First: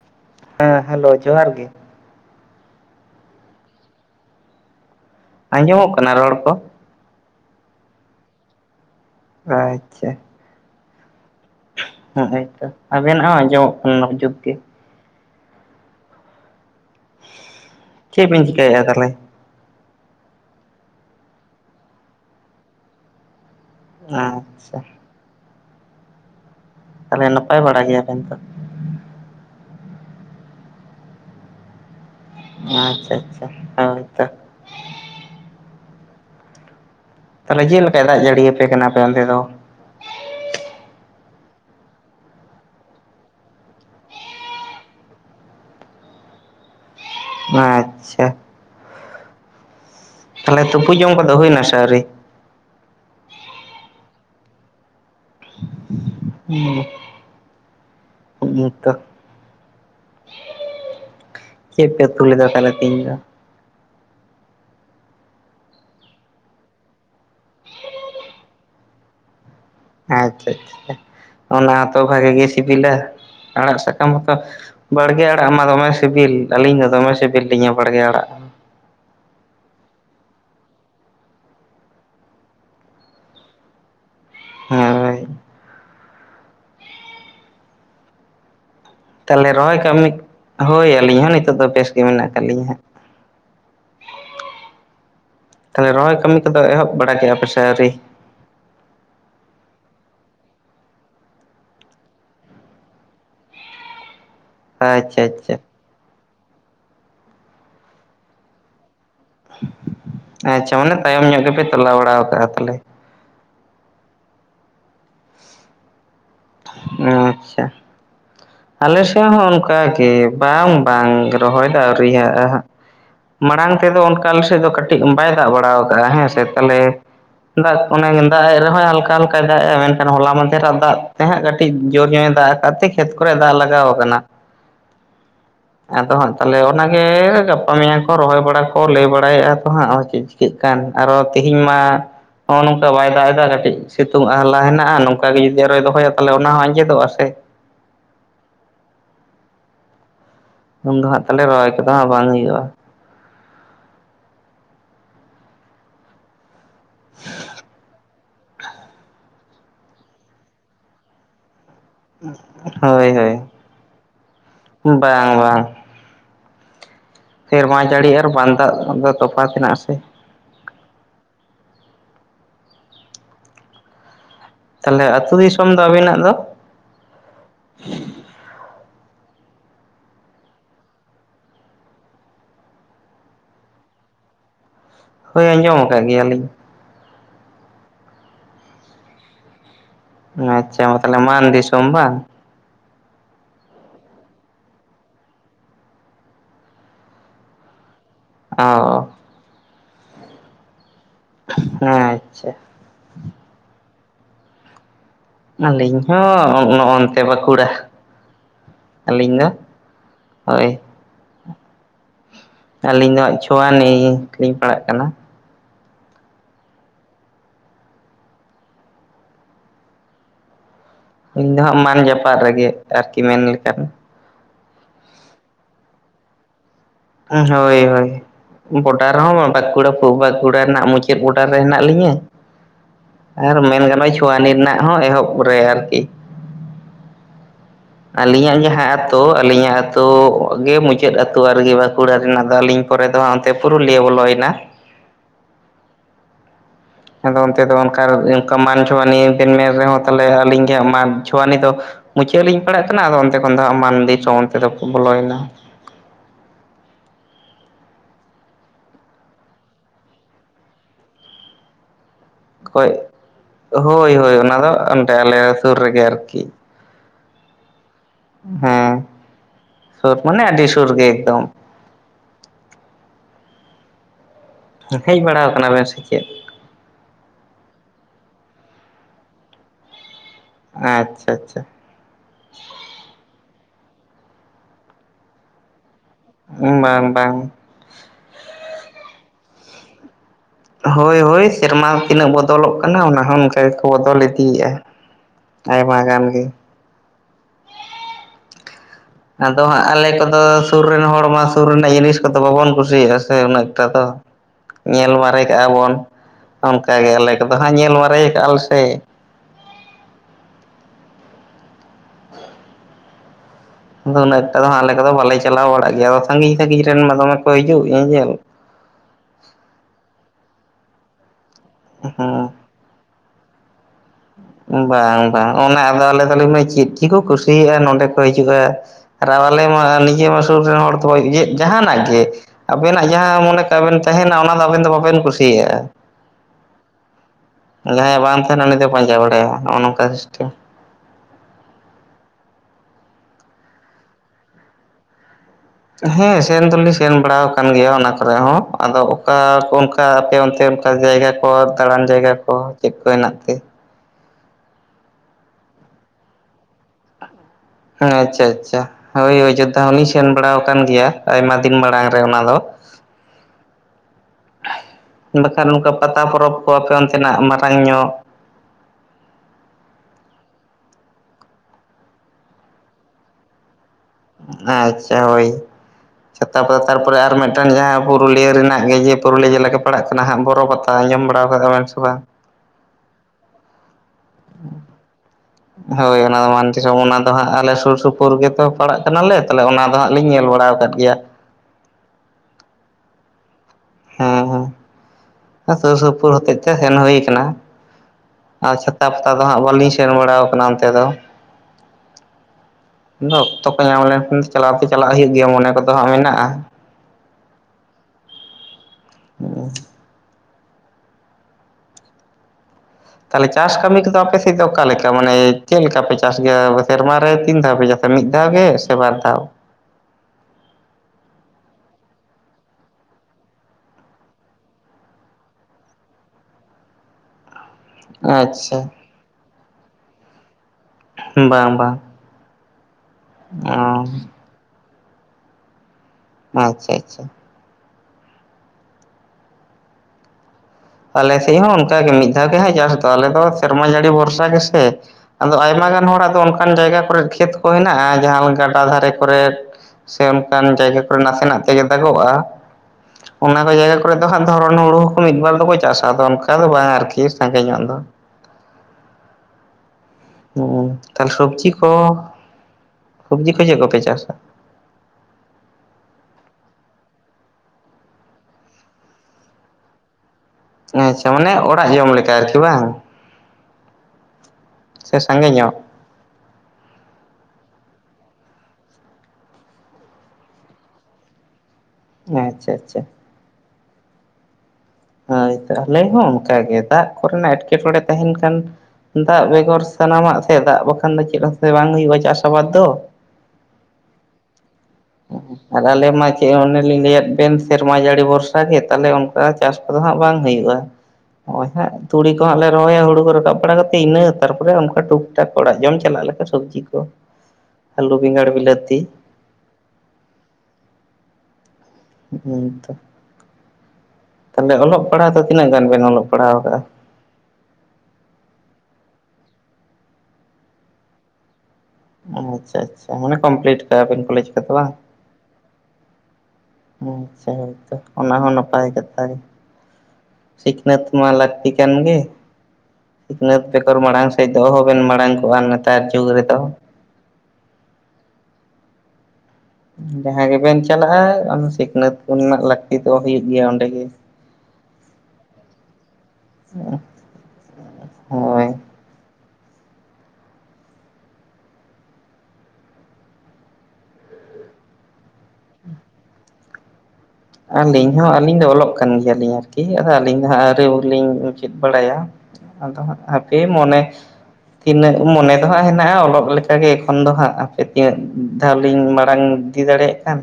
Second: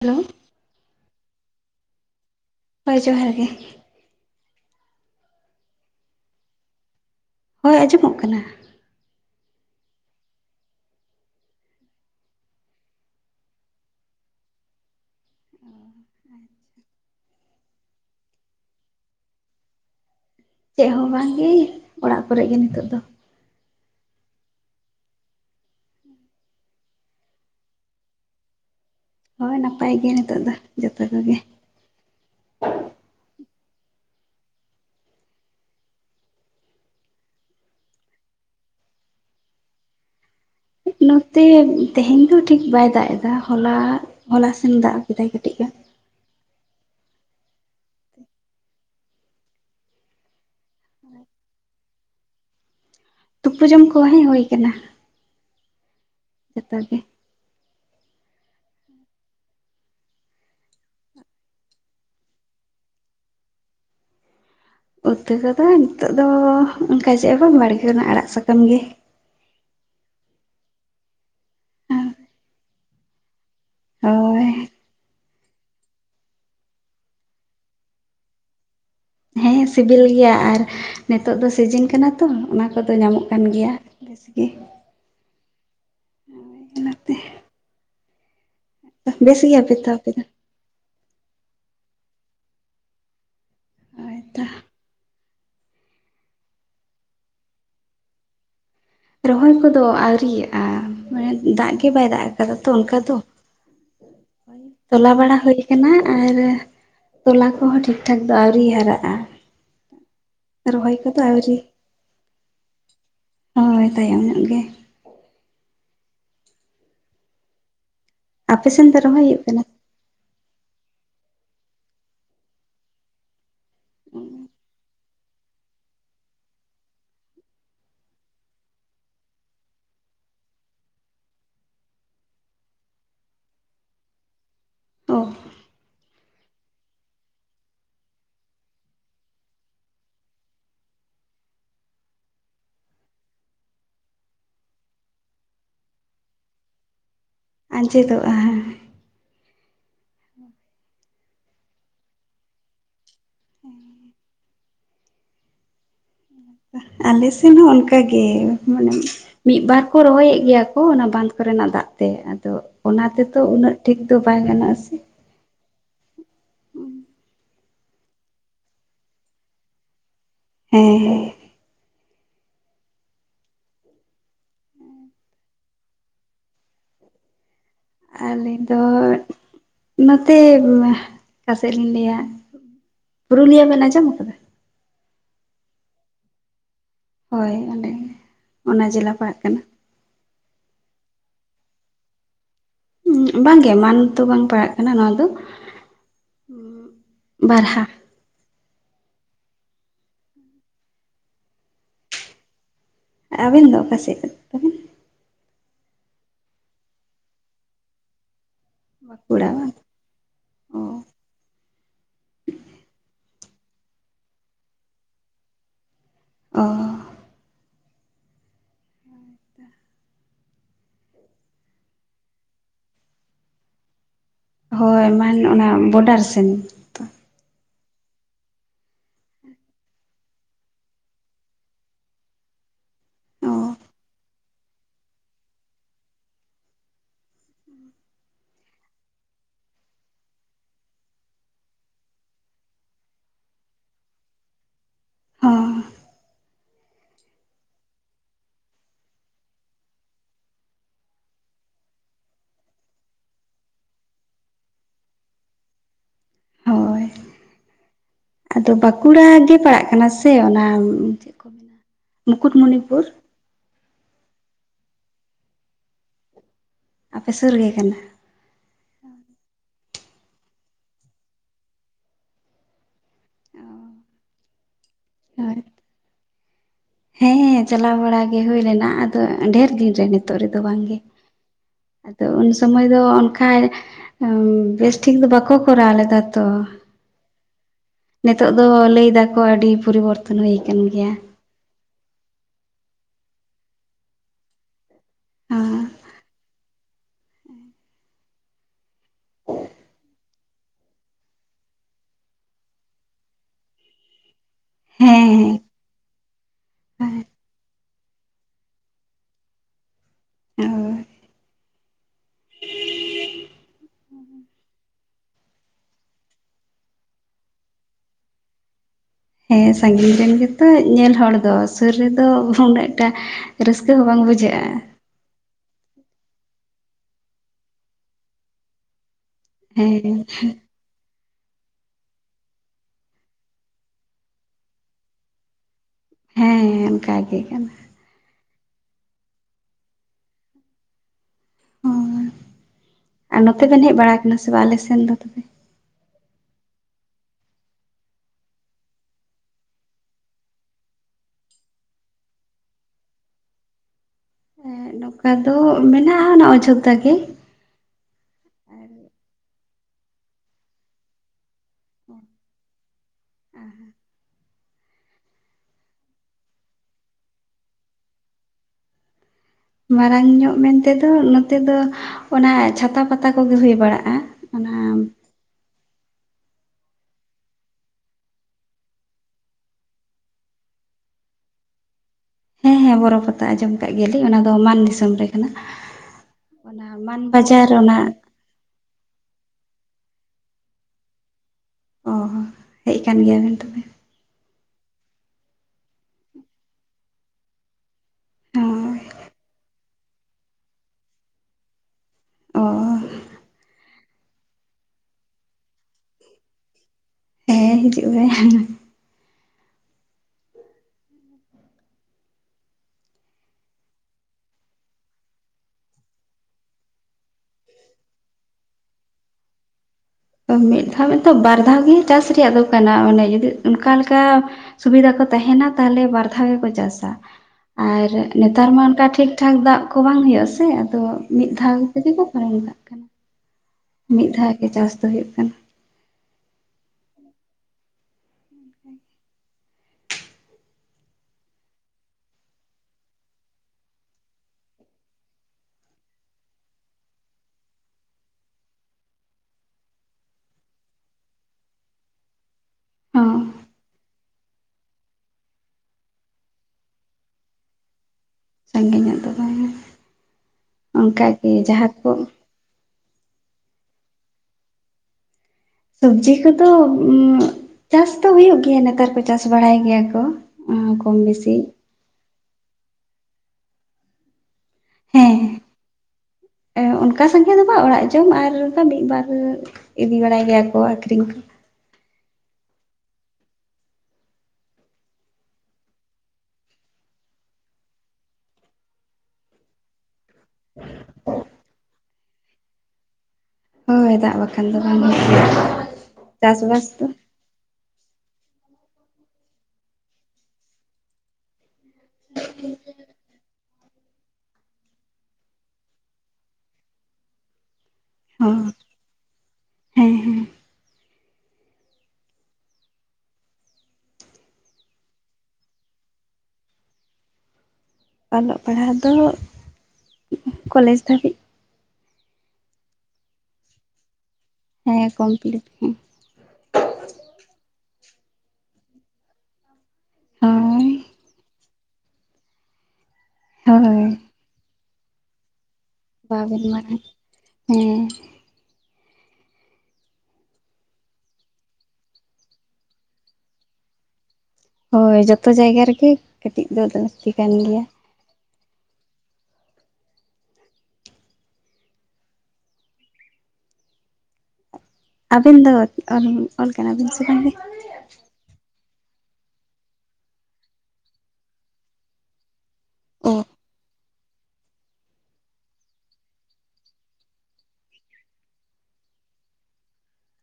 Hello ᱦᱮᱸ hello ᱡᱚᱦᱟᱨ ᱜᱮ ᱦᱳᱭ ᱡᱚᱦᱟᱨ ᱜᱮ ᱟᱸᱡᱚᱢᱚᱜ ᱠᱟᱱᱟ ᱨᱚᱲ ᱠᱚ ᱦᱳᱭ ᱟᱸᱡᱚᱢᱚᱜ ᱠᱟᱱᱟ ᱟᱪᱪᱷᱟ ᱦᱚᱜ ᱦᱚᱭᱛᱚ ᱟᱵᱮᱱᱟᱜ ᱦᱚᱸ ᱟᱸᱡᱚᱢᱚᱜ ᱠᱟᱱᱟ ᱡᱩᱜᱽ ᱜᱮ ᱪᱮᱫ ᱵᱮᱤᱱ ᱪᱤᱠᱟᱹ ᱭᱮᱜ-ᱟ ᱛᱟᱦᱚᱞᱮ? ᱪᱮᱫ ᱦᱚᱸ ᱵᱟᱝᱜᱮ ᱚᱲᱟᱜ ᱠᱚᱨᱮ ᱜᱮ ᱱᱤᱛᱚᱜ ᱫᱚ ᱟᱸᱪᱷᱟ ᱛᱟᱦᱚᱞᱮ ᱱᱟᱯᱟᱭ ᱵᱟᱲᱟ ᱜᱮᱭᱟᱵᱮᱱ ᱛᱚ ᱦᱳᱭ ᱱᱟᱯᱟᱭ ᱜᱮ ᱱᱤᱛᱚᱜ ᱫᱚ ᱡᱚᱛᱚ ᱠᱚᱜᱮ ᱦᱮᱸ ᱛᱚ ᱟᱪᱷᱟ ᱟᱪᱷᱟ ᱦᱳᱭ ᱛᱚ ᱛᱟᱦᱚᱞᱮ ᱪᱮᱫ ᱞᱮᱠᱟ ᱫᱟᱜ ᱡᱟᱹᱲᱤᱭᱟ ᱟᱯᱮ ᱠᱟᱱᱟᱯᱮ ᱚᱱᱰᱮ ᱫᱚ? ᱱᱚᱛᱮ ᱛᱮᱦᱮᱧ ᱫᱚ ᱴᱷᱤᱠ ᱵᱟᱭ ᱫᱟᱜ ᱮᱫᱟ ᱦᱚᱞᱟ ᱦᱚᱞᱟ ᱥᱮᱱ ᱫᱟᱜ ᱠᱮᱫᱟᱭ ᱠᱟᱹᱴᱤᱡ ᱜᱟᱱ ᱟᱻᱻ ᱪᱷᱟ ᱛᱟᱦᱚᱞᱮ ᱛᱩᱯᱩ ᱡᱚᱢ ᱠᱚᱫᱚ ᱦᱩᱭᱱᱟ ᱥᱮ ᱟ. ᱣᱨᱤ? ᱛᱩᱯᱩ ᱡᱚᱢ ᱠᱚ ᱦᱮᱸ ᱦᱩᱭ ᱟᱠᱟᱱᱟ ᱡᱚᱛᱚ ᱜᱮ ᱦᱮᱛᱚ ᱪᱮᱫ ᱯᱮ ᱩᱛᱩ ᱞᱮᱫᱟ ᱛᱟᱦᱞᱮ ᱛᱤᱦᱤᱱ ᱫᱚ ᱩᱛᱩ ᱠᱚᱫᱚ ᱱᱤᱛᱚᱜ ᱫᱚ ᱚᱱᱠᱟ ᱪᱮᱫ ᱦᱚᱸ ᱵᱟᱝ ᱵᱟᱲᱜᱮᱱᱟ ᱟᱲᱟᱜ ᱥᱟᱠᱟᱢ ᱜᱮ ᱟᱪᱷᱟ ᱟᱪᱷᱟ ᱚᱱᱟ ᱦᱚᱸᱛᱚ ᱵᱷᱟᱜᱤ ᱜᱮ ᱥᱤᱵᱤᱞᱟ ᱟᱲᱟᱜ ᱥᱟᱠᱟᱢ ᱦᱚᱸᱛᱚ ᱦᱳᱭ ᱵᱟᱲᱜᱮ ᱟᱲᱟᱜ ᱢᱟ ᱫᱚᱢᱮ ᱥᱤᱵᱤᱞ ᱟᱹᱞᱤᱧ ᱫᱚᱢᱮ ᱥᱤᱵᱤᱞ ᱞᱤᱧᱟᱹ ᱵᱟᱲᱜᱮ ᱟᱲᱟᱜ ᱦᱮᱸ ᱥᱤᱵᱤᱞ ᱜᱮᱭᱟ ᱟᱨ ᱱᱤᱛᱚᱜ ᱫᱚ ᱥᱤᱡᱤᱱ ᱠᱟᱱᱟ ᱛᱚ ᱚᱱᱟ ᱠᱚᱫᱚ ᱧᱟᱢᱚᱜ ᱠᱟᱱ ᱜᱮᱭᱟ ᱵᱮᱥ ᱜᱮ ᱦᱮᱸ ᱚᱱᱮ ᱚᱱᱟᱛᱮ ᱵᱮᱥ ᱛᱟᱦᱚᱞᱮ ᱜᱮᱭᱟᱯᱮ ᱨᱚᱦᱚᱭ ᱛᱚ ᱠᱟᱹᱢᱤ ᱟᱯᱮ ᱫᱚ ᱦᱳᱭ ᱟᱹᱞᱤᱧ ᱦᱚᱸ ᱱᱤᱛᱚᱜ ᱫᱚ ᱵᱮᱥ ᱜᱮ ᱢᱮᱱᱟᱜ ᱠᱟᱫ ᱞᱤᱧᱟᱦᱟᱸᱜ [unintelligible] ᱛᱟᱦᱚᱞᱮ ᱨᱚᱦᱚᱭ ᱠᱟᱹᱢᱤ ᱠᱚᱫᱚ ᱮᱦᱚᱵ ᱵᱟᱲᱟ ᱠᱮᱫᱼᱟ ᱯᱮ ᱥᱮ ᱟᱹᱣᱨᱤ ᱨᱚᱦᱚᱭ ᱠᱚᱫᱚ ᱟᱣᱨᱤᱭᱟᱜᱼᱟ ᱢᱟᱱᱮ ᱫᱟᱜ ᱜᱮ ᱵᱟᱭ ᱫᱟᱜ ᱟᱠᱟᱫᱟ ᱛᱚ ᱚᱱᱠᱟ ᱫᱚ ᱛᱚᱞᱟ ᱟᱪᱪᱷᱟ ᱵᱟᱲᱟ ᱟᱪᱪᱷᱟ ᱦᱩᱭ ᱠᱟᱱᱟ ᱟᱨ ᱛᱚᱞᱟ ᱠᱚᱦᱚᱸ ᱴᱷᱤᱠ ᱴᱷᱟᱠ ᱫᱚ ᱟᱹᱣᱨᱤ ᱦᱟᱨᱟᱜᱼᱟ ᱟᱪᱪᱷᱟ ᱢᱟᱱᱮ ᱨᱚᱦᱚᱭ ᱠᱚᱫᱚ ᱛᱟᱭᱚᱢ ᱧᱚᱜ ᱟᱹᱣᱨᱤ ᱜᱮᱯᱮ ᱛᱚᱞᱟ ᱵᱟᱲᱟ ᱠᱟᱜᱼᱟ ᱛᱟᱦᱞᱮ ᱦᱳᱭ ᱛᱟᱭᱚᱢ ᱧᱚᱜ ᱜᱮ ᱟᱪᱪᱷᱟ ᱟᱯᱮ ᱥᱮᱱ ᱫᱚ ᱟᱞᱮ ᱨᱚᱦᱚᱭ ᱥᱮᱫ ᱦᱩᱭᱩᱜ ᱦᱚᱸ ᱠᱟᱱᱟ ᱚᱱᱠᱟᱜᱮ ᱵᱟᱝ ᱵᱟᱝ ᱨᱚᱦᱚᱭ ᱫᱚ ᱟᱣᱹᱨᱤᱭᱟᱜ ᱟ ᱦᱟᱜ ᱢᱟᱲᱟᱝ ᱛᱮᱫᱚ ᱚᱱᱠᱟ ᱟᱞᱮ ᱥᱮᱫ ᱫᱚ ᱠᱟᱹᱴᱤᱡ ᱵᱟᱭ ᱫᱟᱜ ᱵᱟᱲᱟ ᱠᱟᱜᱼᱟ ᱦᱮᱸ ᱥᱮ ᱛᱟᱦᱚᱞᱮ ᱫᱟᱜ ᱚᱱᱮ ᱫᱟᱜ ᱮᱫ ᱨᱮᱦᱚᱸ ᱦᱟᱞᱠᱟ ᱦᱟᱞᱠᱟᱭ ᱫᱟᱜ ᱮᱜᱼᱟ ᱢᱮᱱᱠᱷᱟᱱ ᱦᱚᱞᱟ ᱢᱟᱫᱷᱮᱨᱟᱜ ᱫᱟᱜ ᱛᱮ ᱦᱟᱸᱜ ᱠᱟᱹᱴᱤᱡ ᱡᱳᱨ ᱧᱚᱜ ᱫᱟᱜ ᱟᱠᱟᱫ ᱛᱮ ᱠᱷᱮᱛ ᱠᱚᱨᱮ ᱫᱟᱜ ᱞᱟᱜᱟᱣ ᱠᱟᱱᱟ ᱚ ᱟᱫᱚ ᱦᱟᱸᱜ ᱛᱟᱦᱚᱞᱮ ᱚᱱᱟᱜᱮ ᱜᱟᱯᱟ ᱢᱮᱭᱟᱝ ᱠᱚ ᱨᱚᱦᱚᱭ ᱵᱟᱲᱟ ᱠᱚ ᱞᱟᱹᱭ ᱵᱟᱲᱟᱭᱮᱫᱼᱟ ᱛᱚ ᱦᱟᱸᱜ ᱪᱮᱫ ᱪᱮᱠᱟᱜ ᱴᱤᱠᱟᱹᱜ ᱠᱟᱱ ᱟᱨᱚ ᱛᱮᱦᱮᱧ ᱢᱟ ᱦᱚᱸᱜᱼ ᱱᱚᱝᱠᱟ ᱵᱟᱭ ᱫᱟᱜ ᱮᱫᱟ ᱠᱟᱹᱴᱤᱡ ᱥᱤᱛᱩᱝ ᱟᱦᱞᱟ ᱦᱮᱱᱟᱜᱼᱟ ᱱᱚᱝᱠᱟ ᱜᱮ ᱡᱩᱫᱤ ᱟᱨᱚᱭ ᱫᱚᱦᱚᱭᱟ ᱛᱟᱦᱚᱞᱮ ᱚᱱᱟ ᱦᱚᱸ ᱟᱸᱡᱮᱫᱚᱜᱼᱟ ᱥᱮ ᱟᱸᱡᱮᱫᱚᱜᱼᱟ ᱦᱮ ᱩᱱ ᱫᱚ ᱦᱟᱸᱜ ᱛᱟᱞᱚᱞᱮ ᱨᱚᱦᱚᱭ ᱠᱚᱫᱚ ᱦᱟᱸᱜ ᱵᱟᱝ ᱦᱩᱭᱩᱜᱼᱟ ᱟᱞᱮ ᱥᱮᱱ ᱦᱚᱸ ᱚᱱᱠᱟᱜᱮ ᱢᱟᱱᱮ ᱢᱤᱫᱵᱟᱨ ᱠᱚ ᱨᱚᱦᱚᱭᱮᱫ ᱜᱮᱭᱟ ᱠᱚ ᱚᱱᱟ ᱵᱟᱸᱫᱷ ᱠᱚᱨᱮᱱᱟᱜ ᱫᱟᱜ ᱛᱮ ᱟᱫᱚ ᱚᱱᱟ ᱦᱳᱭ ᱦᱳᱭ ᱛᱮᱛᱚ ᱩᱱᱟᱹᱜ ᱴᱷᱤᱠ ᱫᱚ ᱵᱟᱭ ᱜᱟᱱᱚᱜᱼᱟ ᱥᱮ ᱵᱟᱝ ᱵᱟᱝ [unintelligible] ᱥᱮᱨᱢᱟ ᱡᱟᱹᱲᱤ ᱟᱨ ᱵᱟᱱ ᱫᱟᱜ ᱫᱚ ᱛᱚᱯᱷᱟᱛ ᱢᱮᱱᱟᱜ ᱟᱥᱮ ᱦᱮᱸ ᱦᱮᱸ ᱛᱟᱦᱚᱞᱮ ᱟᱹᱛᱩ ᱫᱤᱥᱚᱢ ᱫᱚ ᱟᱵᱤᱱᱟᱜ ᱫᱚ ᱟᱹᱞᱮ ᱫᱚ ᱱᱚᱛᱮ ᱠᱟᱥᱮᱫ ᱞᱤᱧ ᱞᱟᱹᱭᱟ ᱯᱩᱨᱩᱞᱤᱭᱟᱹ ᱵᱮᱱ ᱟᱸᱡᱚᱢ ᱟᱠᱟᱫᱟ ᱦᱳᱭ ᱟᱸᱡᱚᱢ ᱟᱠᱟᱫ ᱜᱮᱭᱟᱞᱤᱧ ᱦᱳᱭ ᱟᱞᱮ ᱦᱚ ᱚᱱᱟ ᱡᱮᱞᱟ ᱯᱟᱲᱟᱜ ᱠᱟᱱᱟ ᱟᱪᱪᱷᱟ ᱢᱟ ᱛᱟᱦᱚᱞᱮ ᱢᱟᱱ ᱫᱤᱥᱚᱢ ᱵᱟᱝ ᱵᱟᱝᱜᱮ ᱢᱟᱱ ᱫᱚ ᱵᱟᱝ ᱯᱟᱲᱟᱜ ᱠᱟᱱᱟ ᱱᱚᱣᱟ ᱫᱚ ᱵᱟᱨᱦᱟ ᱚ ᱦᱮᱸ ᱟᱪᱪᱷᱟ ᱟᱹᱵᱤᱱ ᱫᱚ ᱚᱠᱟ ᱥᱮᱫ ᱛᱟᱵᱤᱱ? ᱟᱹᱞᱤᱧ ᱦᱚᱸ ᱚᱸᱜ ᱱᱚᱜᱼᱚᱱᱛᱮ ᱵᱟᱸᱠᱩᱲᱟ ᱟᱹᱞᱤᱧ ᱫᱚ ᱵᱟᱸᱠᱩᱲᱟ ᱵᱟᱝ ᱦᱳᱭ ᱚ ᱟᱹᱞᱤᱧ ᱫᱚ ᱪᱷᱳᱣᱟ ᱱᱤ ᱞᱤᱧ ᱯᱟᱲᱟᱜ ᱠᱟᱱᱟ ᱚᱸᱻ ᱤᱧ ᱫᱚ ᱦᱟᱸᱜ ᱢᱟᱱ ᱡᱟᱯᱟᱜ ᱨᱮᱜᱮ ᱟᱨᱠᱤ ᱢᱮᱱ ᱞᱮᱠᱷᱟᱱ ᱦᱳᱭ ᱢᱟᱱ ᱚᱱᱟ ᱵᱚᱰᱟᱨ ᱥᱮᱱ ᱛᱚ᱾ ᱦᱳᱭ ᱦᱳᱭ ᱵᱚᱰᱟᱨ ᱦᱚᱸ ᱵᱟᱸᱠᱩᱲᱟ ᱵᱟᱸᱠᱩᱲᱟ ᱨᱮᱱᱟᱜ ᱢᱩᱪᱟᱹᱫ ᱵᱚᱰᱟᱨ ᱨᱮ ᱦᱮᱱᱟᱜ ᱞᱤᱧᱟᱹ ᱚ ᱟᱨ ᱢᱮᱱ ᱜᱟᱱᱚᱜᱼᱟ ᱪᱷᱳᱣᱟᱱᱤ ᱨᱮᱱᱟᱜ ᱦᱚᱸ ᱮᱦᱚᱵ ᱨᱮ ᱟᱨᱠᱤ ᱟᱹᱞᱤᱧᱟᱜ ᱡᱟᱦᱟᱸ ᱟᱛᱳ ᱟᱹᱞᱤᱧᱟᱜ ᱟᱹᱛᱩ ᱜᱮ ᱢᱩᱪᱟᱹᱫ ᱟᱹᱛᱩ ᱟᱨᱜᱮ ᱵᱟᱸᱠᱩᱲᱟ ᱨᱮᱱᱟᱜ ᱫᱚ ᱟᱹᱞᱤᱧ ᱯᱚᱨᱮ ᱫᱚ ᱦᱟᱜ ᱚᱱᱛᱮ ᱯᱩᱨᱩᱞᱤᱭᱟᱹ ᱵᱚᱞᱚᱭᱮᱱᱟ ᱦᱚᱸ ᱟᱫᱚ ᱚᱱᱛᱮ ᱫᱚ ᱚᱱᱠᱟ ᱚᱱᱠᱟ ᱢᱟᱱ ᱪᱷᱳᱣᱟᱱᱤ ᱵᱮᱱ ᱢᱮᱱ ᱨᱮᱦᱚᱸ ᱛᱟᱦᱚᱞᱮ ᱟᱹᱞᱤᱧ ᱜᱮ ᱢᱟᱱ ᱪᱷᱳᱣᱟᱱᱤ ᱫᱚ ᱢᱩᱪᱟᱹᱫ ᱞᱤᱧ ᱯᱟᱲᱟᱜ ᱠᱟᱱᱟ ᱟᱫᱚ ᱚᱱᱛᱮ ᱠᱷᱚᱱ ᱫᱚ ᱦᱟᱸᱜ ᱢᱟᱱ ᱫᱤᱥᱚᱢ ᱚᱱᱛᱮ ᱫᱚ ᱵᱚᱞᱚᱭᱮᱱᱟ ᱦᱳᱭ ᱟᱫᱚ ᱵᱟᱸᱠᱩᱲᱟ ᱜᱮ ᱯᱟᱲᱟᱜ ᱠᱟᱱᱟ ᱥᱮ ᱚᱱᱟ ᱠᱷᱚᱡ ᱢᱩᱠᱩᱴᱢᱩᱱᱤᱯᱩᱨ ᱦᱳᱭ ᱦᱳᱭ ᱚᱱᱟ ᱫᱚ ᱚᱱᱰᱮ ᱟᱞᱮ ᱥᱩᱨ ᱨᱮᱜᱮ ᱟᱨᱠᱤ ᱟᱯᱮ ᱥᱩᱨ ᱨᱮ ᱜᱮ ᱠᱟᱱᱟ ᱦᱮᱸ ᱥᱩᱨ ᱢᱟᱱᱮ ᱟᱹᱰᱤ ᱥᱩᱨ ᱜᱮ ᱮᱜᱽᱫᱚᱢ ᱚᱸ ᱦᱮᱡ ᱵᱟᱲᱟᱣ ᱠᱟᱱᱟ ᱵᱮᱱ ᱥᱮ ᱪᱮᱫ? ᱦᱮᱸ ᱪᱟᱞᱟᱣ ᱵᱟᱲᱟ ᱜᱮ ᱦᱩᱭ ᱞᱮᱱᱟ ᱟᱫᱚ ᱰᱷᱮᱨ ᱫᱤᱱ ᱨᱮ ᱱᱤᱛᱚᱜ ᱨᱮᱫᱚ ᱵᱟᱝ ᱜᱮ ᱟᱪᱪᱷᱟ ᱟᱪᱪᱷᱟ ᱟᱫᱚ ᱩᱱ ᱥᱚᱢᱚᱭ ᱫᱚ ᱚᱱᱠᱟ ᱵᱮᱥ ᱴᱷᱤᱠ ᱫᱚ ᱵᱟᱠᱚ ᱠᱚᱨᱟᱣ ᱞᱮᱫᱟ ᱛᱚ ᱵᱟᱝ ᱵᱟᱝ ᱱᱤᱛᱚᱜ ᱫᱚ ᱞᱟᱹᱭ ᱫᱟᱠᱚ ᱟᱹᱰᱤ ᱯᱚᱨᱤ ᱵᱚᱨᱛᱚᱱ ᱦᱩᱭ ᱟᱠᱟᱱ ᱜᱮᱭᱟ ᱦᱳᱭ ᱦᱳᱭ ᱥᱮᱨᱢᱟ ᱛᱤᱱᱟᱹᱜ ᱵᱚᱫᱚᱞᱚᱜ ᱠᱟᱱᱟ ᱚᱱᱟ ᱦᱚᱸ ᱚᱱᱠᱟ ᱜᱮᱠᱚ ᱵᱚᱫᱚᱞ ᱤᱫᱤᱭᱮᱜᱼᱟ ᱟᱭᱢᱟ ᱜᱟᱱ ᱜᱮ ᱟᱫᱚ ᱦᱟᱸᱜ ᱟᱞᱮ ᱠᱚᱫᱚ ᱥᱩᱨ ᱨᱮᱱ ᱦᱚᱲ ᱢᱟ ᱥᱩᱨ ᱨᱮᱱᱟᱜ ᱡᱤᱱᱤᱥ ᱠᱚᱫᱚ ᱵᱟᱵᱚᱱ ᱠᱩᱥᱤᱭᱟᱜᱼᱟ ᱥᱮ ᱩᱱᱟᱹᱜ ᱴᱟ ᱫᱚ ᱧᱮᱞ ᱢᱟᱨᱮ ᱦᱮᱸ ᱠᱟᱜᱼᱟ ᱵᱚᱱ ᱚᱱᱠᱟ ᱜᱮ ᱟᱞᱮ ᱠᱚᱫᱚ ᱦᱟᱸᱜ ᱧᱮᱞ ᱢᱟᱨᱮ ᱠᱟᱜᱼᱟ ᱞᱮᱥᱮ ᱚᱸ ᱟᱫᱚ ᱩᱱᱟᱹᱜ ᱴᱟ ᱫᱚ ᱦᱟᱸᱜ ᱟᱞᱮ ᱠᱚᱫᱚ ᱵᱟᱞᱮ ᱪᱟᱞᱟᱣ ᱵᱟᱲᱟᱜ ᱜᱮᱭᱟ ᱟᱫᱚ ᱥᱟᱺᱜᱤᱧ ᱥᱟᱺᱜᱤᱧ ᱨᱮᱱ ᱢᱟ ᱫᱚᱢᱮ ᱠᱚ ᱦᱤᱡᱩᱜ ᱤᱧ ᱧᱮᱞ ᱦᱮᱸ ᱥᱟᱺᱜᱤᱧ ᱨᱮᱱ ᱜᱮᱛᱚ ᱧᱮᱞ ᱦᱚᱲ ᱫᱚ ᱥᱩᱨ ᱨᱮᱫᱚ ᱦᱮᱸ ᱩᱱᱟᱹᱜ ᱴᱟᱜ ᱨᱟᱹᱥᱠᱟᱹ ᱦᱚᱸ ᱵᱟᱝ ᱵᱩᱡᱷᱟᱹᱜᱼᱟ ᱵᱟᱝ ᱵᱟᱝ ᱚᱱᱟ ᱟᱫᱚ ᱟᱞᱮ ᱫᱚᱞᱮ ᱢᱮᱱ ᱪᱮᱫ ᱪᱚᱠᱚ ᱠᱩᱥᱤᱭᱟᱜᱼᱟ ᱱᱚᱸᱰᱮ ᱠᱚ ᱦᱤᱡᱩᱜᱼᱟ ᱟᱨ ᱟᱞᱮ ᱢᱟ ᱦᱮᱸ ᱱᱤᱡᱮ ᱢᱟ ᱥᱩᱨ ᱨᱮᱱ ᱦᱚᱲ ᱦᱳᱭ ᱡᱮᱜ ᱡᱟᱸᱦᱟᱱᱟᱜ ᱜᱮ ᱟᱹᱵᱤᱱᱟᱜ ᱡᱟᱸᱦᱟ ᱢᱚᱱᱮ ᱠᱟᱜ ᱵᱮᱱ ᱛᱟᱸᱦᱮᱱᱟ ᱚᱱᱟ ᱫᱚ ᱟᱵᱮᱱ ᱫᱚ ᱵᱟᱵᱮᱱ ᱠᱩᱥᱤᱭᱟᱜᱼᱟ ᱦᱮᱸ ᱚᱱᱠᱟ ᱜᱮ ᱠᱟᱱᱟ ᱡᱟᱸᱦᱟᱭᱟᱜ ᱵᱟᱝ ᱛᱟᱸᱦᱮᱱᱟ ᱩᱱᱤ ᱫᱚᱭ ᱯᱟᱸᱡᱟ ᱵᱟᱲᱟᱭᱟ ᱱᱚᱜᱼᱱᱚᱝᱠᱟ ᱥᱤᱥᱴᱮᱢ ᱦᱚᱸ ᱟᱨ ᱱᱚᱛᱮ ᱵᱮᱱ ᱦᱮᱡ ᱵᱟᱲᱟ ᱠᱟᱱᱟ ᱥᱮ ᱵᱟᱝ ᱟᱞᱮ ᱥᱮᱱ ᱫᱚ ᱛᱚᱵᱮ? ᱦᱮᱸ ᱥᱮᱱ ᱫᱚᱞᱤᱧ ᱥᱮᱱ ᱵᱟᱲᱟ ᱠᱟᱱ ᱜᱮᱭᱟ ᱚᱱᱟ ᱠᱚᱨᱮ ᱦᱚᱸ ᱟᱫᱚ ᱚᱠᱟ ᱠᱚ ᱚᱱᱠᱟ ᱟᱯᱮ ᱚᱱᱛᱮ ᱚᱱᱠᱟ ᱡᱟᱭᱜᱟ ᱠᱚ ᱫᱟᱲᱟᱱ ᱡᱟᱭᱜᱟ ᱠᱚ ᱪᱮᱫ ᱠᱚ ᱦᱮᱱᱟᱜ ᱛᱮ ᱱᱚᱝᱠᱟ ᱫᱚ ᱢᱮᱱᱟᱜᱼᱟ ᱱᱚᱜᱼᱚ ᱡᱷᱚᱛᱚ ᱜᱮ ᱦᱮᱸ ᱟᱪᱪᱷᱟ ᱟᱪᱪᱷᱟ ᱟᱨ ᱦᱳᱭ ᱚᱡᱳᱫᱽᱫᱷᱟ ᱦᱚᱸᱞᱤᱧ ᱥᱮᱱ ᱵᱟᱲᱟᱣ ᱠᱟᱱ ᱜᱮᱭᱟ ᱟᱭᱢᱟ ᱫᱤᱱ ᱢᱟᱲᱟᱝ ᱨᱮ ᱚᱱᱟ ᱫᱚ ᱚᱸ ᱵᱟᱠᱷᱟᱱ ᱚᱱᱠᱟ ᱯᱟᱛᱟ ᱯᱚᱨᱚᱵᱽ ᱠᱚ ᱟᱯᱮ ᱚᱱᱛᱮᱱᱟᱜ ᱢᱟᱨᱟᱝ ᱧᱚᱜ ᱢᱟᱨᱟᱝ ᱧᱚᱜ ᱢᱮᱱ ᱛᱮ ᱫᱚ ᱱᱚᱛᱮ ᱫᱚ ᱚᱱᱟ ᱪᱷᱟᱛᱟ ᱯᱟᱛᱟ ᱠᱚᱜᱮ ᱦᱩᱭ ᱵᱟᱲᱟᱜᱼᱟ ᱚᱱᱟ ᱟᱪᱪᱷᱟ ᱦᱳᱭ ᱛᱟᱨᱯᱚᱨᱮ ᱛᱟᱨᱯᱚᱨᱮ ᱟᱨ ᱢᱤᱫᱴᱟᱝ ᱡᱟᱦᱟᱸ ᱯᱩᱨᱩᱞᱤᱭᱟᱹ ᱨᱮᱱᱟᱜ ᱜᱮ ᱡᱮ ᱯᱩᱨᱩᱞᱤᱭᱟᱹ ᱡᱮᱞᱟᱜᱮ ᱯᱟᱲᱟᱜ ᱠᱟᱱᱟ ᱦᱟᱸᱜ ᱵᱚᱨᱚ ᱯᱟᱛᱟ ᱟᱸᱡᱚᱢ ᱵᱟᱲᱟ ᱠᱟᱜ ᱟᱵᱤᱱ ᱥᱮ ᱵᱟᱝ ᱦᱮᱸ ᱦᱮᱸ ᱵᱚᱨᱚ ᱯᱟᱛᱟ ᱟᱸᱡᱚᱢ ᱠᱟᱜ ᱜᱮᱭᱟ ᱞᱤᱧ ᱚᱱᱟ ᱫᱚ ᱢᱟᱱ ᱫᱤᱥᱚᱢ ᱨᱮ ᱠᱟᱱᱟ ᱦᱳᱭ ᱚᱱᱟ ᱢᱟᱱ ᱫᱤᱥᱚᱢ ᱚᱱᱟ ᱢᱟᱱ ᱫᱚ ᱦᱟᱸᱜ ᱵᱟᱡᱟᱨ ᱟᱞᱮ ᱥᱩᱨ ᱚᱱᱟ ᱥᱩᱯᱩᱨ ᱜᱮᱛᱚ ᱯᱟᱲᱟᱜ ᱠᱟᱱᱟ ᱞᱮ ᱛᱟᱦᱚᱞᱮ ᱚᱱᱟ ᱫᱚ ᱦᱟᱸᱜ ᱞᱤᱧ ᱧᱮᱞ ᱵᱟᱲᱟᱣ ᱠᱟᱫ ᱜᱮᱭᱟ ᱚ ᱦᱮᱡ ᱠᱟᱱ ᱜᱮᱭᱟ ᱵᱮᱱ ᱛᱚᱵᱮ ᱦᱮᱸ ᱦᱮᱸ ᱥᱩᱨ ᱥᱩᱯᱩᱨ ᱦᱚᱛᱮᱡ ᱛᱮ ᱥᱮᱱ ᱦᱩᱭᱩ ᱠᱟᱱᱟ ᱦᱳᱭ ᱪᱷᱟᱛᱟ ᱯᱟᱛᱟ ᱫᱚ ᱦᱟᱸᱜ ᱵᱟᱹᱞᱤᱧ ᱥᱮᱱ ᱵᱟᱲᱟᱣ ᱠᱟᱱᱟ ᱚᱱᱛᱮ ᱫᱚ ᱚ ᱚᱠᱛᱚ ᱠᱚ ᱧᱟᱢ ᱞᱮᱱ ᱠᱷᱟᱱ ᱪᱟᱞᱟᱣ ᱫᱚ ᱪᱟᱞᱟᱜ ᱦᱩᱭᱩᱜ ᱜᱮᱭᱟ ᱢᱚᱱᱮ ᱠᱚᱫᱚ ᱦᱟᱸᱜ ᱢᱮᱱᱟᱜᱼᱟ ᱦᱮᱸ ᱦᱤᱡᱩᱜ ᱢᱮ ᱦᱩᱸ ᱛᱟᱦᱚᱞᱮ ᱪᱟᱥ ᱠᱟᱹᱢᱤ ᱠᱚᱫᱚ ᱟᱯᱮ ᱥᱮᱫ ᱫᱚ ᱚᱠᱟ ᱞᱮᱠᱟ ᱢᱟᱱᱮ ᱪᱮᱫ ᱞᱮᱠᱟ ᱯᱮ ᱪᱟᱥ ᱜᱮᱭᱟ ᱥᱮᱨᱢᱟ ᱨᱮ ᱛᱤᱱ ᱫᱷᱟᱣ ᱯᱮ ᱪᱟᱥ ᱢᱤᱫ ᱫᱷᱟᱣ ᱜᱮ ᱥᱮ ᱵᱟᱨ ᱫᱷᱟᱣ ᱢᱤᱫ ᱫᱷᱟᱣ ᱱᱤᱛᱚᱜ ᱵᱟᱨ ᱫᱷᱟᱣ ᱜᱮ ᱪᱟᱥ ᱨᱮᱭᱟᱜ ᱫᱚ ᱠᱟᱱᱟ ᱚᱱᱮ ᱡᱩᱫᱤ ᱚᱱᱠᱟ ᱞᱮᱠᱟ ᱥᱩᱵᱤᱫᱷᱟ ᱠᱚ ᱛᱟᱸᱦᱮᱱᱟ ᱛᱟᱦᱚᱞᱮ ᱵᱟᱨ ᱫᱷᱟᱣ ᱜᱮᱠᱚ ᱪᱟᱥᱟ ᱟᱨ ᱱᱮᱛᱟᱨ ᱢᱟ ᱟᱪᱪᱷᱟ ᱚᱱᱠᱟ ᱴᱷᱤᱠ ᱴᱷᱟᱠ ᱫᱟᱜ ᱠᱚ ᱵᱟᱝ ᱦᱩᱭᱩᱜᱼᱟ ᱥᱮ ᱟᱫᱚ ᱢᱤᱫ ᱵᱟᱝ ᱫᱷᱟᱣ ᱵᱟᱝ ᱛᱮᱜᱮ ᱠᱚ ᱯᱟᱨᱚᱢ ᱠᱟᱜ ᱠᱟᱱᱟ ᱚ ᱢᱤᱫ ᱫᱷᱟᱣ ᱜᱮ ᱪᱟᱥ ᱫᱚ ᱦᱩᱭᱩᱜ ᱠᱟᱱᱟ ᱟᱪᱪᱷᱟ ᱟᱪᱪᱷᱟ ᱟᱞᱮ ᱥᱮᱫ ᱦᱚᱸ ᱚᱱᱠᱟᱜᱮ ᱢᱤᱫ ᱫᱷᱟᱣ ᱜᱮ ᱦᱟᱸᱜ ᱪᱟᱥᱼᱟ ᱟᱞᱮ ᱫᱚ ᱥᱮᱨᱢᱟ ᱡᱟᱹᱲᱤ ᱵᱷᱚᱨᱥᱟ ᱜᱮᱥᱮ ᱟᱫᱚ ᱟᱭᱢᱟ ᱜᱟᱱ ᱦᱚᱲᱟᱜ ᱫᱚ ᱚᱱᱠᱟᱱ ᱡᱟᱭᱜᱟ ᱠᱚᱨᱮᱜ ᱠᱷᱮᱛ ᱠᱚ ᱦᱮᱱᱟᱜᱼᱟ ᱡᱟᱦᱟᱸ ᱜᱟᱰᱟ ᱫᱷᱟᱨᱮ ᱠᱚᱨᱮᱜ ᱥᱮ ᱚᱱᱠᱟᱱ ᱡᱟᱭᱜᱟ ᱠᱚᱨᱮ ᱱᱟᱥᱮᱱᱟᱜ ᱛᱮᱜᱮ ᱫᱟᱜᱚᱜᱼᱟ ᱦᱚᱸ ᱚᱱᱟ ᱠᱚ ᱡᱟᱭᱜᱟ ᱠᱚᱨᱮ ᱫᱚ ᱦᱟᱸᱜ ᱫᱷᱚᱨᱚᱱ ᱦᱩᱲᱩ ᱦᱚᱸ ᱢᱤᱫᱵᱟᱨ ᱫᱚᱠᱚ ᱪᱟᱥ ᱟᱫᱚ ᱚᱱᱠᱟ ᱫᱚ ᱵᱟᱝ ᱟᱨᱠᱤ ᱥᱟᱸᱜᱮ ᱧᱚᱜ ᱫᱚ ᱥᱟᱺᱜᱤᱧᱚᱜ ᱫᱚᱦᱚᱭ ᱢᱮ ᱦᱩᱸ ᱛᱟᱦᱚᱞᱮ ᱥᱚᱵᱡᱤ ᱠᱚ ᱥᱚᱵᱡᱤ ᱠᱚ ᱪᱮᱫ ᱠᱚᱯᱮ ᱪᱟᱥᱟ ᱥᱚᱵᱡᱤ ᱠᱚᱫᱚ ᱪᱟᱥ ᱫᱚ ᱦᱩᱭᱩᱜ ᱜᱮᱭᱟ ᱱᱮᱛᱟᱨ ᱠᱚ ᱪᱟᱥ ᱵᱟᱲᱟᱭ ᱜᱮᱭᱟ ᱠᱚ ᱠᱚᱢ ᱟᱪᱪᱷᱟ ᱢᱟᱱᱮ ᱵᱮᱥᱤ ᱚᱲᱟᱜ ᱡᱚᱢ ᱞᱮᱠᱟ ᱟᱨᱠᱤ ᱵᱟᱝ ᱥᱮ ᱦᱮᱸ ᱥᱟᱜᱮᱧᱚᱜ ᱚᱱᱠᱟ ᱥᱟᱸᱜᱮ ᱫᱚ ᱵᱟᱝ ᱚᱲᱟᱜ ᱡᱚᱢ ᱟᱨ ᱚᱱᱠᱟ ᱢᱤᱫ ᱵᱟᱨ ᱤᱫᱤ ᱵᱟᱲᱟᱭ ᱜᱮᱭᱟ ᱠᱚ ᱟᱹᱠᱷᱨᱤᱧ ᱠᱚ ᱟᱪᱪᱷᱟ ᱟᱪᱪᱷᱟ ᱦᱳᱭ ᱛᱚ ᱟᱞᱮ ᱦᱚᱸ ᱚᱱᱠᱟᱜᱮ ᱫᱟᱜ ᱠᱚᱨᱮᱱᱟᱜ ᱮᱸᱴᱠᱮᱴᱚᱬᱮ ᱛᱟᱦᱮᱱ ᱠᱷᱟᱱ ᱫᱟᱜ ᱵᱮᱜᱚᱨ ᱥᱟᱱᱟᱢᱟᱜ ᱥᱮ ᱫᱟᱜ ᱵᱟᱠᱷᱟᱱ ᱫᱚ ᱪᱮᱫ ᱵᱟᱝ ᱦᱩᱭᱩᱜᱼᱟ ᱪᱟᱥ ᱟᱵᱟᱫ ᱫᱚ ᱠᱚ ᱦᱳᱭ ᱫᱟᱜ ᱵᱟᱠᱷᱟᱱ ᱫᱚ ᱵᱟᱝ ᱦᱩᱭᱩᱜ ᱜᱮᱭᱟ ᱟᱨ ᱟᱞᱮ ᱢᱟ ᱪᱮᱫ ᱪᱟᱥᱵᱟᱥ ᱚᱱᱮᱞᱤᱧ ᱫᱚ ᱞᱟᱹᱭᱟ ᱦᱟᱯᱮᱱ ᱥᱮᱨᱢᱟ ᱡᱟᱹᱲᱤ ᱵᱷᱚᱨᱥᱟ ᱜᱮ ᱛᱟᱦᱚᱞᱮ ᱚᱱᱠᱟ ᱪᱟᱥ ᱠᱚᱫᱚ ᱦᱟᱸᱜ ᱵᱟᱝ ᱦᱩᱭᱩᱜᱼᱟ ᱦᱳᱭ ᱦᱟᱸᱜ ᱛᱩᱲᱤ ᱠᱚ ᱦᱟᱸᱜ ᱞᱮ ᱨᱚᱦᱚᱭᱟ ᱦᱩᱲᱩ ᱠᱚ ᱨᱟᱠᱟᱵ ᱵᱟᱲᱟ ᱠᱟᱛᱮᱫ ᱤᱱᱟᱹ ᱛᱟᱨᱯᱚᱨᱮ ᱚᱱᱠᱟ ᱴᱩᱠᱴᱟᱠ ᱠᱚ ᱚᱲᱟᱜ ᱡᱚᱢ ᱪᱟᱞᱟᱜ ᱞᱮᱠᱟ ᱥᱚᱵᱽᱡᱤ ᱠᱚ ᱟᱹᱞᱩ ᱵᱮᱸᱜᱟᱲ ᱦᱚᱸ ᱵᱤᱞᱟᱹᱛᱤ ᱦᱮᱸ ᱦᱮᱸ ᱦᱮᱸ ᱛᱚ ᱛᱟᱦᱚᱞᱮ ᱚᱞᱚᱜ ᱯᱟᱲᱦᱟᱜ ᱫᱚ ᱛᱤᱱᱟᱹᱜ ᱜᱟᱱ ᱵᱮᱱ ᱚᱞᱚᱜ ᱯᱟᱲᱦᱟᱣ ᱠᱟᱜᱼᱟ ᱚᱞᱚᱜ ᱯᱟᱲᱦᱟᱣ ᱫᱚ ᱠᱚᱞᱮᱡᱽ ᱫᱷᱟᱹᱵᱤᱡ ᱟᱪᱪᱷᱟ ᱟᱪᱪᱷᱟ ᱢᱟᱱᱮ ᱠᱚᱢᱯᱞᱤᱴ ᱚᱠᱟ ᱵᱤᱱ ᱠᱚᱞᱮᱡ ᱠᱟᱫᱟ ᱦᱮᱸ ᱠᱚᱢᱯᱞᱤᱴ ᱜᱮ ᱟᱪᱪᱷᱟ ᱦᱳᱭᱛᱚ ᱚᱱᱟ ᱦᱚᱸ ᱱᱟᱯᱟᱭ ᱠᱟᱛᱷᱟ ᱦᱳᱭ ᱥᱤᱠᱷᱱᱟᱹᱛ ᱢᱟ ᱞᱟᱹᱠᱛᱤ ᱠᱟᱱ ᱜᱮ ᱥᱤᱠᱷᱱᱟᱹᱛ ᱵᱮᱜᱚᱨ ᱦᱳᱭ ᱢᱟᱲᱟᱝ ᱥᱮ ᱠᱷᱟᱡ ᱫᱚ ᱚᱦᱚᱵᱮᱱ ᱢᱟᱲᱟᱝ ᱠᱚᱜᱼᱟ ᱡᱩᱜᱽ ᱨᱮᱫᱚ ᱵᱟᱵᱮᱱ ᱢᱟᱲᱟᱝ ᱦᱮᱸ ᱡᱟᱦᱟᱸ ᱜᱮᱵᱮᱱ ᱪᱟᱞᱟᱜᱼᱟ ᱚᱱᱟ ᱥᱤᱠᱷᱱᱟᱹᱛ ᱠᱚ ᱨᱮᱱᱟᱜ ᱞᱟᱹᱠᱛᱤ ᱫᱚ ᱦᱩᱭᱩᱜ ᱜᱮᱭᱟ ᱚᱸᱰᱮᱜᱤ ᱦᱳᱭ ᱡᱚᱛᱚ ᱡᱟᱭᱜᱟ ᱨᱮᱜᱮ ᱠᱟᱹᱴᱤᱡ ᱫᱚ ᱞᱟᱹᱠᱛᱤ ᱠᱟᱱ ᱜᱮᱭᱟ ᱦᱳᱭ ᱟᱵᱤᱱ ᱫᱚ ᱚᱞ ᱚᱞ ᱠᱟᱱᱟᱵᱤᱱ ᱥᱮ ᱵᱟᱝ ᱜᱮ ᱟᱹᱞᱤᱧ ᱦᱚᱸ ᱟᱹᱞᱤᱧ ᱫᱚ ᱚᱞᱚᱜ ᱠᱟᱱ ᱜᱮᱭᱟᱞᱤᱧ ᱟᱨᱠᱤ ᱟᱫᱚ ᱟᱹᱞᱤᱧ ᱫᱚ ᱦᱟᱸᱜ ᱟᱹᱣᱨᱤ ᱞᱤᱧ ᱡᱩᱫᱟ. ᱫ ᱵᱟᱲᱟᱭᱟ ᱟᱫᱚ ᱦᱟᱜ ᱚ ᱦᱟᱯᱮ ᱢᱚᱱᱮ ᱛᱤᱱᱟᱹᱜ ᱢᱚᱱᱮ ᱫᱚ ᱦᱟᱸᱜ ᱦᱮᱱᱟᱜᱼᱟ ᱚᱞᱚᱜ ᱞᱮᱠᱟᱜ ᱜᱮ ᱮᱠᱷᱚᱱ ᱫᱚ ᱦᱟᱸᱜ ᱦᱟᱯᱮ ᱛᱤᱱᱟᱹᱜ ᱫᱷᱟᱣ ᱞᱤᱧ ᱢᱟᱲᱟᱝ ᱤᱫᱤ ᱫᱟᱲᱮᱭᱟᱜ ᱠᱟᱱ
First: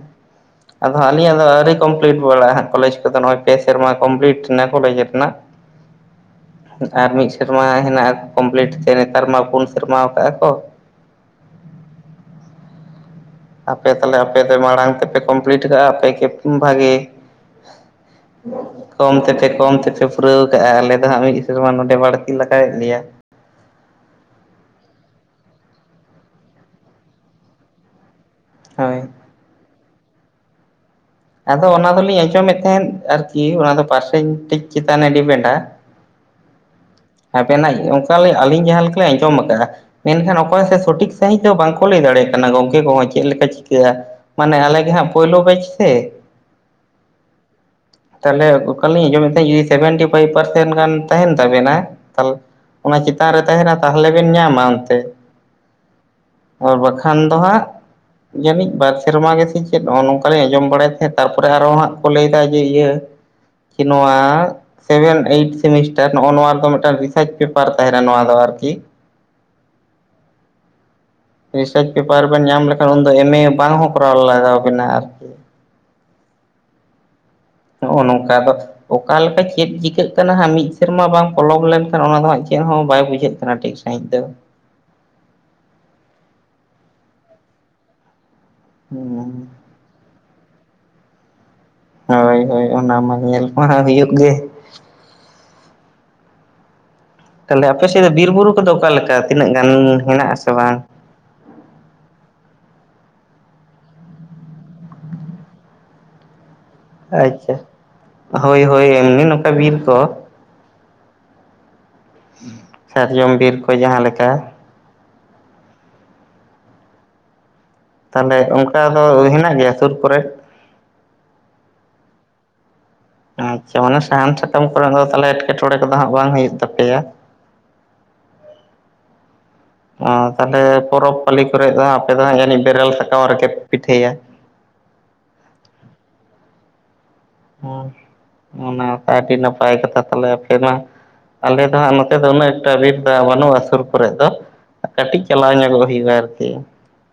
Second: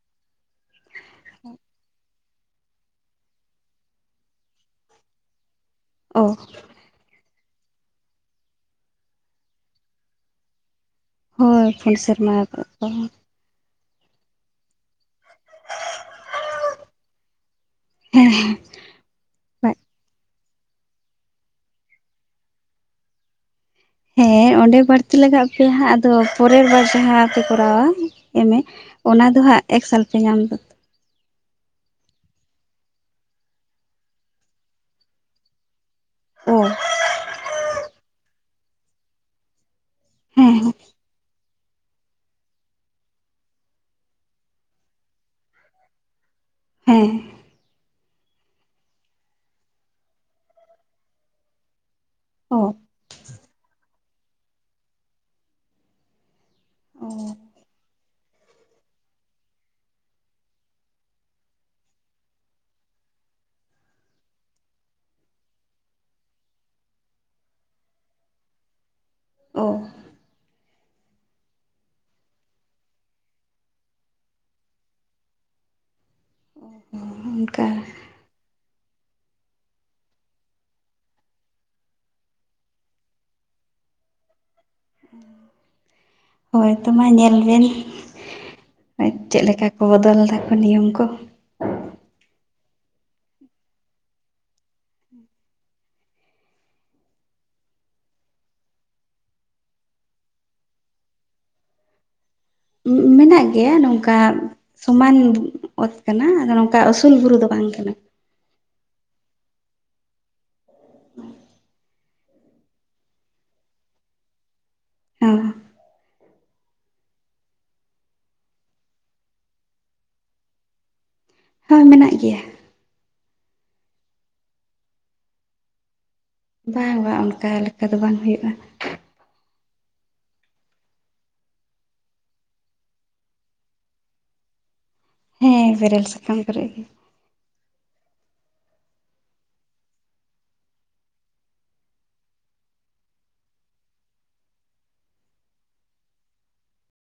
ᱟᱫᱚ ᱟᱹᱞᱤᱧᱟᱜ ᱫᱚ ᱟᱹᱣᱨᱤ ᱢᱚᱢᱯᱞᱤᱴ ᱵᱟᱲᱟᱜ-ᱟ ᱦᱟᱜ ᱠᱚᱞᱮᱡᱽ ᱠᱚᱫᱚ ᱱᱚᱜ ᱚᱭ ᱯᱮ ᱥᱮᱨᱢᱟ ᱠᱚᱢᱯᱞᱤᱴ ᱱᱟ ᱠᱚᱞᱮᱡᱽ ᱨᱮᱱᱟᱜ ᱚ ᱟᱨ ᱢᱤᱫ ᱥᱮᱨᱢᱟ ᱦᱮᱱᱟᱜᱼᱟ ᱠᱚᱢᱯᱞᱤᱴ ᱛᱮ ᱱᱮᱛᱟᱨ ᱢᱟ ᱯᱩᱱ ᱥᱮᱨᱢᱟ ᱟᱠᱟᱜᱼᱟ ᱠᱚ ᱦᱳᱭ ᱯᱳᱱ ᱥᱮᱨᱢᱟ ᱟᱠᱟᱫ ᱠᱚ ᱟᱯᱮ ᱛᱟᱦᱚᱞᱮ ᱟᱯᱮ ᱫᱚ ᱢᱟᱲᱟᱝ ᱛᱮᱯᱮ ᱠᱚᱢᱯᱞᱤᱴ ᱠᱟᱜᱼᱟ ᱟᱯᱮᱜ ᱜᱮ ᱵᱷᱟᱜᱮ ᱦᱮᱸ ᱠᱚᱢ ᱛᱮᱯᱮ ᱠᱚᱢ ᱛᱮᱯᱮ ᱯᱩᱨᱟᱹᱣ ᱠᱟᱜᱼᱟ ᱟᱞᱮ ᱫᱚ ᱦᱟᱸᱜ ᱢᱤᱫ ᱥᱮᱨᱢᱟ ᱱᱚᱸᱰᱮ ᱵᱟᱹᱲᱛᱤ ᱞᱟᱜᱟᱣᱮᱫ ᱞᱮᱭᱟ ᱦᱮᱸ ᱚᱸᱰᱮ ᱵᱟᱹᱲᱛᱤ ᱞᱟᱜᱟᱜ ᱯᱮᱭᱟ ᱦᱟᱸᱜ ᱟᱫᱚ ᱯᱚᱨᱮᱨ ᱵᱟᱨ ᱡᱟᱦᱟᱸ ᱯᱮ ᱠᱚᱨᱟᱣᱟ ᱮᱢ ᱮ ᱦᱳᱭ ᱚᱱᱟ ᱫᱚ ᱦᱟᱸᱜ ᱮᱠ ᱥᱟᱞ ᱯᱮ ᱧᱟᱢ ᱫᱚ ᱟᱫᱚ ᱚᱱᱟ ᱫᱚᱞᱤᱧ ᱟᱸᱡᱚᱢᱮᱫ ᱛᱟᱦᱮᱸᱫ ᱟᱨᱠᱤ ᱚᱱᱟ ᱫᱚ ᱯᱟᱨᱥᱮᱱ ᱴᱮᱪ ᱪᱮᱛᱟᱱᱮ ᱰᱤᱯᱮᱱᱰᱟ ᱚ ᱟᱵᱮᱱᱟᱜ ᱚᱱᱠᱟ ᱟᱹᱞᱤᱧ ᱡᱟᱦᱟᱸ ᱞᱮᱠᱟ ᱞᱤᱧ ᱟᱸᱡᱚᱢ ᱠᱟᱜᱼᱟ ᱢᱮᱱᱠᱷᱟᱱ ᱦᱮᱸ ᱚᱠᱚᱭ ᱥᱮ ᱥᱚᱴᱷᱤᱠ ᱥᱟᱺᱦᱤᱡ ᱫᱚ ᱵᱟᱝᱠᱚ ᱞᱟᱹᱭ ᱫᱟᱲᱮᱭᱟᱜ ᱠᱟᱱᱟ ᱜᱚᱝᱠᱮ ᱠᱚᱦᱚᱸ ᱪᱮᱫ ᱞᱮᱠᱟ ᱪᱤᱠᱟᱹᱜᱼᱟ ᱢᱟᱱᱮ ᱟᱞᱮ ᱜᱮ ᱦᱟᱸᱜ ᱯᱳᱭᱞᱳ ᱵᱮᱪ ᱥᱮ ᱦᱮᱸ ᱛᱟᱦᱚᱞᱮ ᱚᱠᱟᱞᱤᱧ ᱟᱸᱡᱚᱢᱮᱫ ᱛᱟᱸᱦᱤᱫ ᱥᱮᱵᱷᱮᱱᱴᱤ ᱯᱷᱟᱭᱤᱵ ᱯᱟᱨᱥᱮᱱ ᱜᱟᱱ ᱛᱟᱸᱦᱮᱱ ᱛᱟᱵᱮᱱᱟ ᱛᱟᱦᱞᱮ ᱚ ᱚᱱᱟ ᱪᱮᱛᱟᱱ ᱨᱮ ᱛᱟᱸᱦᱮᱱᱟ ᱛᱟᱦᱚᱞᱮ ᱵᱤᱱ ᱧᱟᱢᱟ ᱚᱱᱛᱮ ᱟᱨ ᱵᱟᱠᱷᱟᱱ ᱫᱚ ᱦᱟᱸᱜ ᱡᱟᱹᱱᱤᱡ ᱵᱟᱨ ᱥᱮᱨᱢᱟ ᱜᱮᱥᱮ ᱪᱮᱫ ᱱᱚᱜᱼᱚ ᱱᱚᱝᱠᱟ ᱞᱤᱧ ᱟᱸᱡᱚᱢ ᱵᱟᱲᱟᱭ ᱛᱟᱦᱮᱸᱫ ᱛᱟᱨᱯᱚᱨᱮ ᱟᱨᱦᱚᱸ ᱦᱟᱸᱜ ᱠᱚ ᱞᱟᱹᱭᱫᱟ ᱡᱮ ᱤᱭᱟᱹ ᱠᱤ ᱱᱚᱣᱟ ᱥᱮᱵᱷᱮᱱ ᱮᱭᱤᱴ ᱥᱮᱢᱤᱥᱴᱟᱨ ᱱᱚᱜᱼᱚ ᱱᱚᱣᱟ ᱨᱮᱫᱚ ᱢᱤᱫᱴᱟᱱ ᱨᱤᱥᱟᱨᱪ ᱯᱮᱯᱟᱨ ᱛᱟᱸᱦᱮᱱᱟ ᱱᱚᱣᱟ ᱫᱚ ᱟᱨᱠᱤ ᱚ ᱨᱤᱥᱟᱨᱪ ᱯᱮᱯᱟᱨ ᱵᱮᱱ ᱧᱟᱢ ᱞᱮᱠᱷᱟᱱ ᱩᱱᱫᱚ ᱮᱢ ᱮ ᱵᱟᱝ ᱦᱚᱸ ᱠᱚᱨᱟᱣ ᱞᱟᱜᱟᱣ ᱵᱤᱱᱟ ᱟᱨᱠᱤ ᱚᱱᱠᱟ ᱱᱚᱜᱼᱚ ᱱᱚᱝᱠᱟ ᱟᱫᱚ ᱚᱠᱟ ᱞᱮᱠᱟ ᱪᱮᱫ ᱪᱤᱠᱟᱹᱜ ᱠᱟᱱᱟ ᱦᱟᱸᱜ ᱢᱤᱫ ᱥᱮᱨᱢᱟ ᱵᱟᱝ ᱯᱚᱞᱚᱢ ᱞᱮᱱᱠᱷᱟᱱ ᱚᱱᱟ ᱫᱚ ᱦᱟᱸᱜ ᱪᱮᱫ ᱦᱚᱸ ᱵᱟᱭ ᱵᱩᱡᱷᱟᱹᱜ ᱠᱟᱱᱟ ᱴᱷᱤᱠ ᱥᱟᱺᱦᱤᱡ ᱫᱚ ᱦᱳᱭ ᱛᱚ ᱢᱟ ᱧᱮᱞ ᱵᱮᱱ ᱦᱩᱸ ᱪᱮᱫ ᱞᱮᱠᱟ ᱵᱚᱫᱚᱞ ᱫᱟᱠᱚ ᱱᱤᱭᱚᱢ ᱠᱚ ᱦᱳᱭ ᱦᱳᱭ ᱚᱱᱟ ᱢᱟ ᱧᱮᱞ ᱢᱟ ᱦᱟᱸᱜ ᱦᱩᱭᱩᱜ ᱜᱮ ᱛᱟᱦᱚᱞᱮ ᱟᱯᱮ ᱥᱮᱫ ᱫᱚ ᱵᱤᱨ ᱵᱩᱨᱩ ᱠᱚᱫᱚ ᱚᱠᱟ ᱞᱮᱠᱟ ᱛᱤᱱᱟᱹᱜ ᱜᱟᱱ ᱦᱮᱱᱟᱜ-ᱟ ᱥᱮ ᱵᱟᱝ ᱢᱮᱱᱟᱜ ᱜᱮᱭᱟ ᱱᱚᱝᱠᱟ ᱥᱚᱢᱟᱱ ᱚᱛ ᱠᱟᱱᱟ ᱟᱫᱚ ᱱᱚᱝ ᱠᱟ ᱩᱥᱩᱞ ᱵᱩᱨᱩ ᱫᱚ ᱟᱪᱪᱷᱟ ᱵᱟᱝ ᱠᱟᱱᱟ ᱦᱳᱭ ᱦᱳᱭ ᱮᱢᱱᱤ ᱱᱚᱝᱠᱟ ᱵᱤᱨ ᱠᱚ [inaudible] ᱥᱟᱨᱡᱚᱢ ᱵᱤᱨ ᱠᱚ ᱡᱟᱦᱟᱸ ᱞᱮᱠᱟ ᱚᱸ ᱛᱟᱦᱚᱞᱮ ᱚᱱᱠᱟ ᱫᱚ ᱦᱮᱱᱟᱜ ᱜᱮᱭᱟ ᱥᱩᱨ ᱠᱚᱨᱮ ᱦᱚᱸ ᱢᱮᱱᱟᱜ ᱜᱮᱭᱟ ᱟᱪᱪᱷᱟ ᱢᱟᱱᱮ ᱥᱟᱦᱟᱱ ᱥᱟᱠᱟᱢ ᱠᱚᱨᱮᱱᱟᱜ ᱫᱚ ᱛᱟᱞᱦᱮ ᱮᱴᱠᱮᱴᱚᱬᱮ ᱠᱚᱫᱚ ᱦᱟᱸᱜ ᱵᱟᱝ ᱦᱩᱭᱩᱜ ᱵᱟᱝ ᱛᱟᱯᱮᱭᱟ ᱵᱟᱝ ᱚᱱᱠᱟ ᱞᱮᱠᱟ ᱫᱚ ᱵᱟᱝ ᱦᱩᱭᱩᱜᱼᱟ ᱟ ᱛᱟᱦᱚᱞᱮ ᱯᱚᱨᱚᱵᱽ ᱯᱟᱹᱞᱤ ᱠᱚᱨᱮᱫ ᱫᱚ ᱦᱟᱸᱜ ᱟᱯᱮ ᱫᱚ ᱦᱟᱸᱜ ᱡᱟᱹᱱᱤᱡ ᱵᱮᱨᱮᱞ ᱥᱟᱠᱟᱢ ᱨᱮᱜᱮ ᱯᱮ ᱯᱤᱴᱷᱟᱹᱭᱟ ᱦᱮᱸ ᱵᱮᱨᱮᱞ ᱥᱟᱠᱟᱢ ᱠᱚᱨᱮᱜ ᱜᱮ ᱦᱚ ᱚᱱᱟ ᱛᱚ ᱟᱹᱰᱤ ᱱᱟᱯᱟᱭ ᱠᱟᱛᱷᱟ ᱛᱟᱦᱚᱞᱮ ᱟᱯᱮ ᱢᱟ ᱟᱞᱮ ᱫᱚ ᱦᱟᱸᱜ ᱱᱚᱛᱮ ᱫᱚ ᱩᱱᱟᱹᱜ ᱮᱠᱴᱟ ᱨᱤᱴ ᱫᱚ ᱦᱟᱸᱜ ᱵᱟᱹᱱᱩᱜᱼᱟ ᱥᱩᱨ ᱠᱚᱨᱮᱫ ᱫᱚ ᱠᱟᱹᱴᱤᱡ ᱪᱟᱞᱟᱣ ᱧᱚᱜᱚᱜ ᱦᱩᱭᱩᱜᱼᱟ ᱟᱨᱠᱤ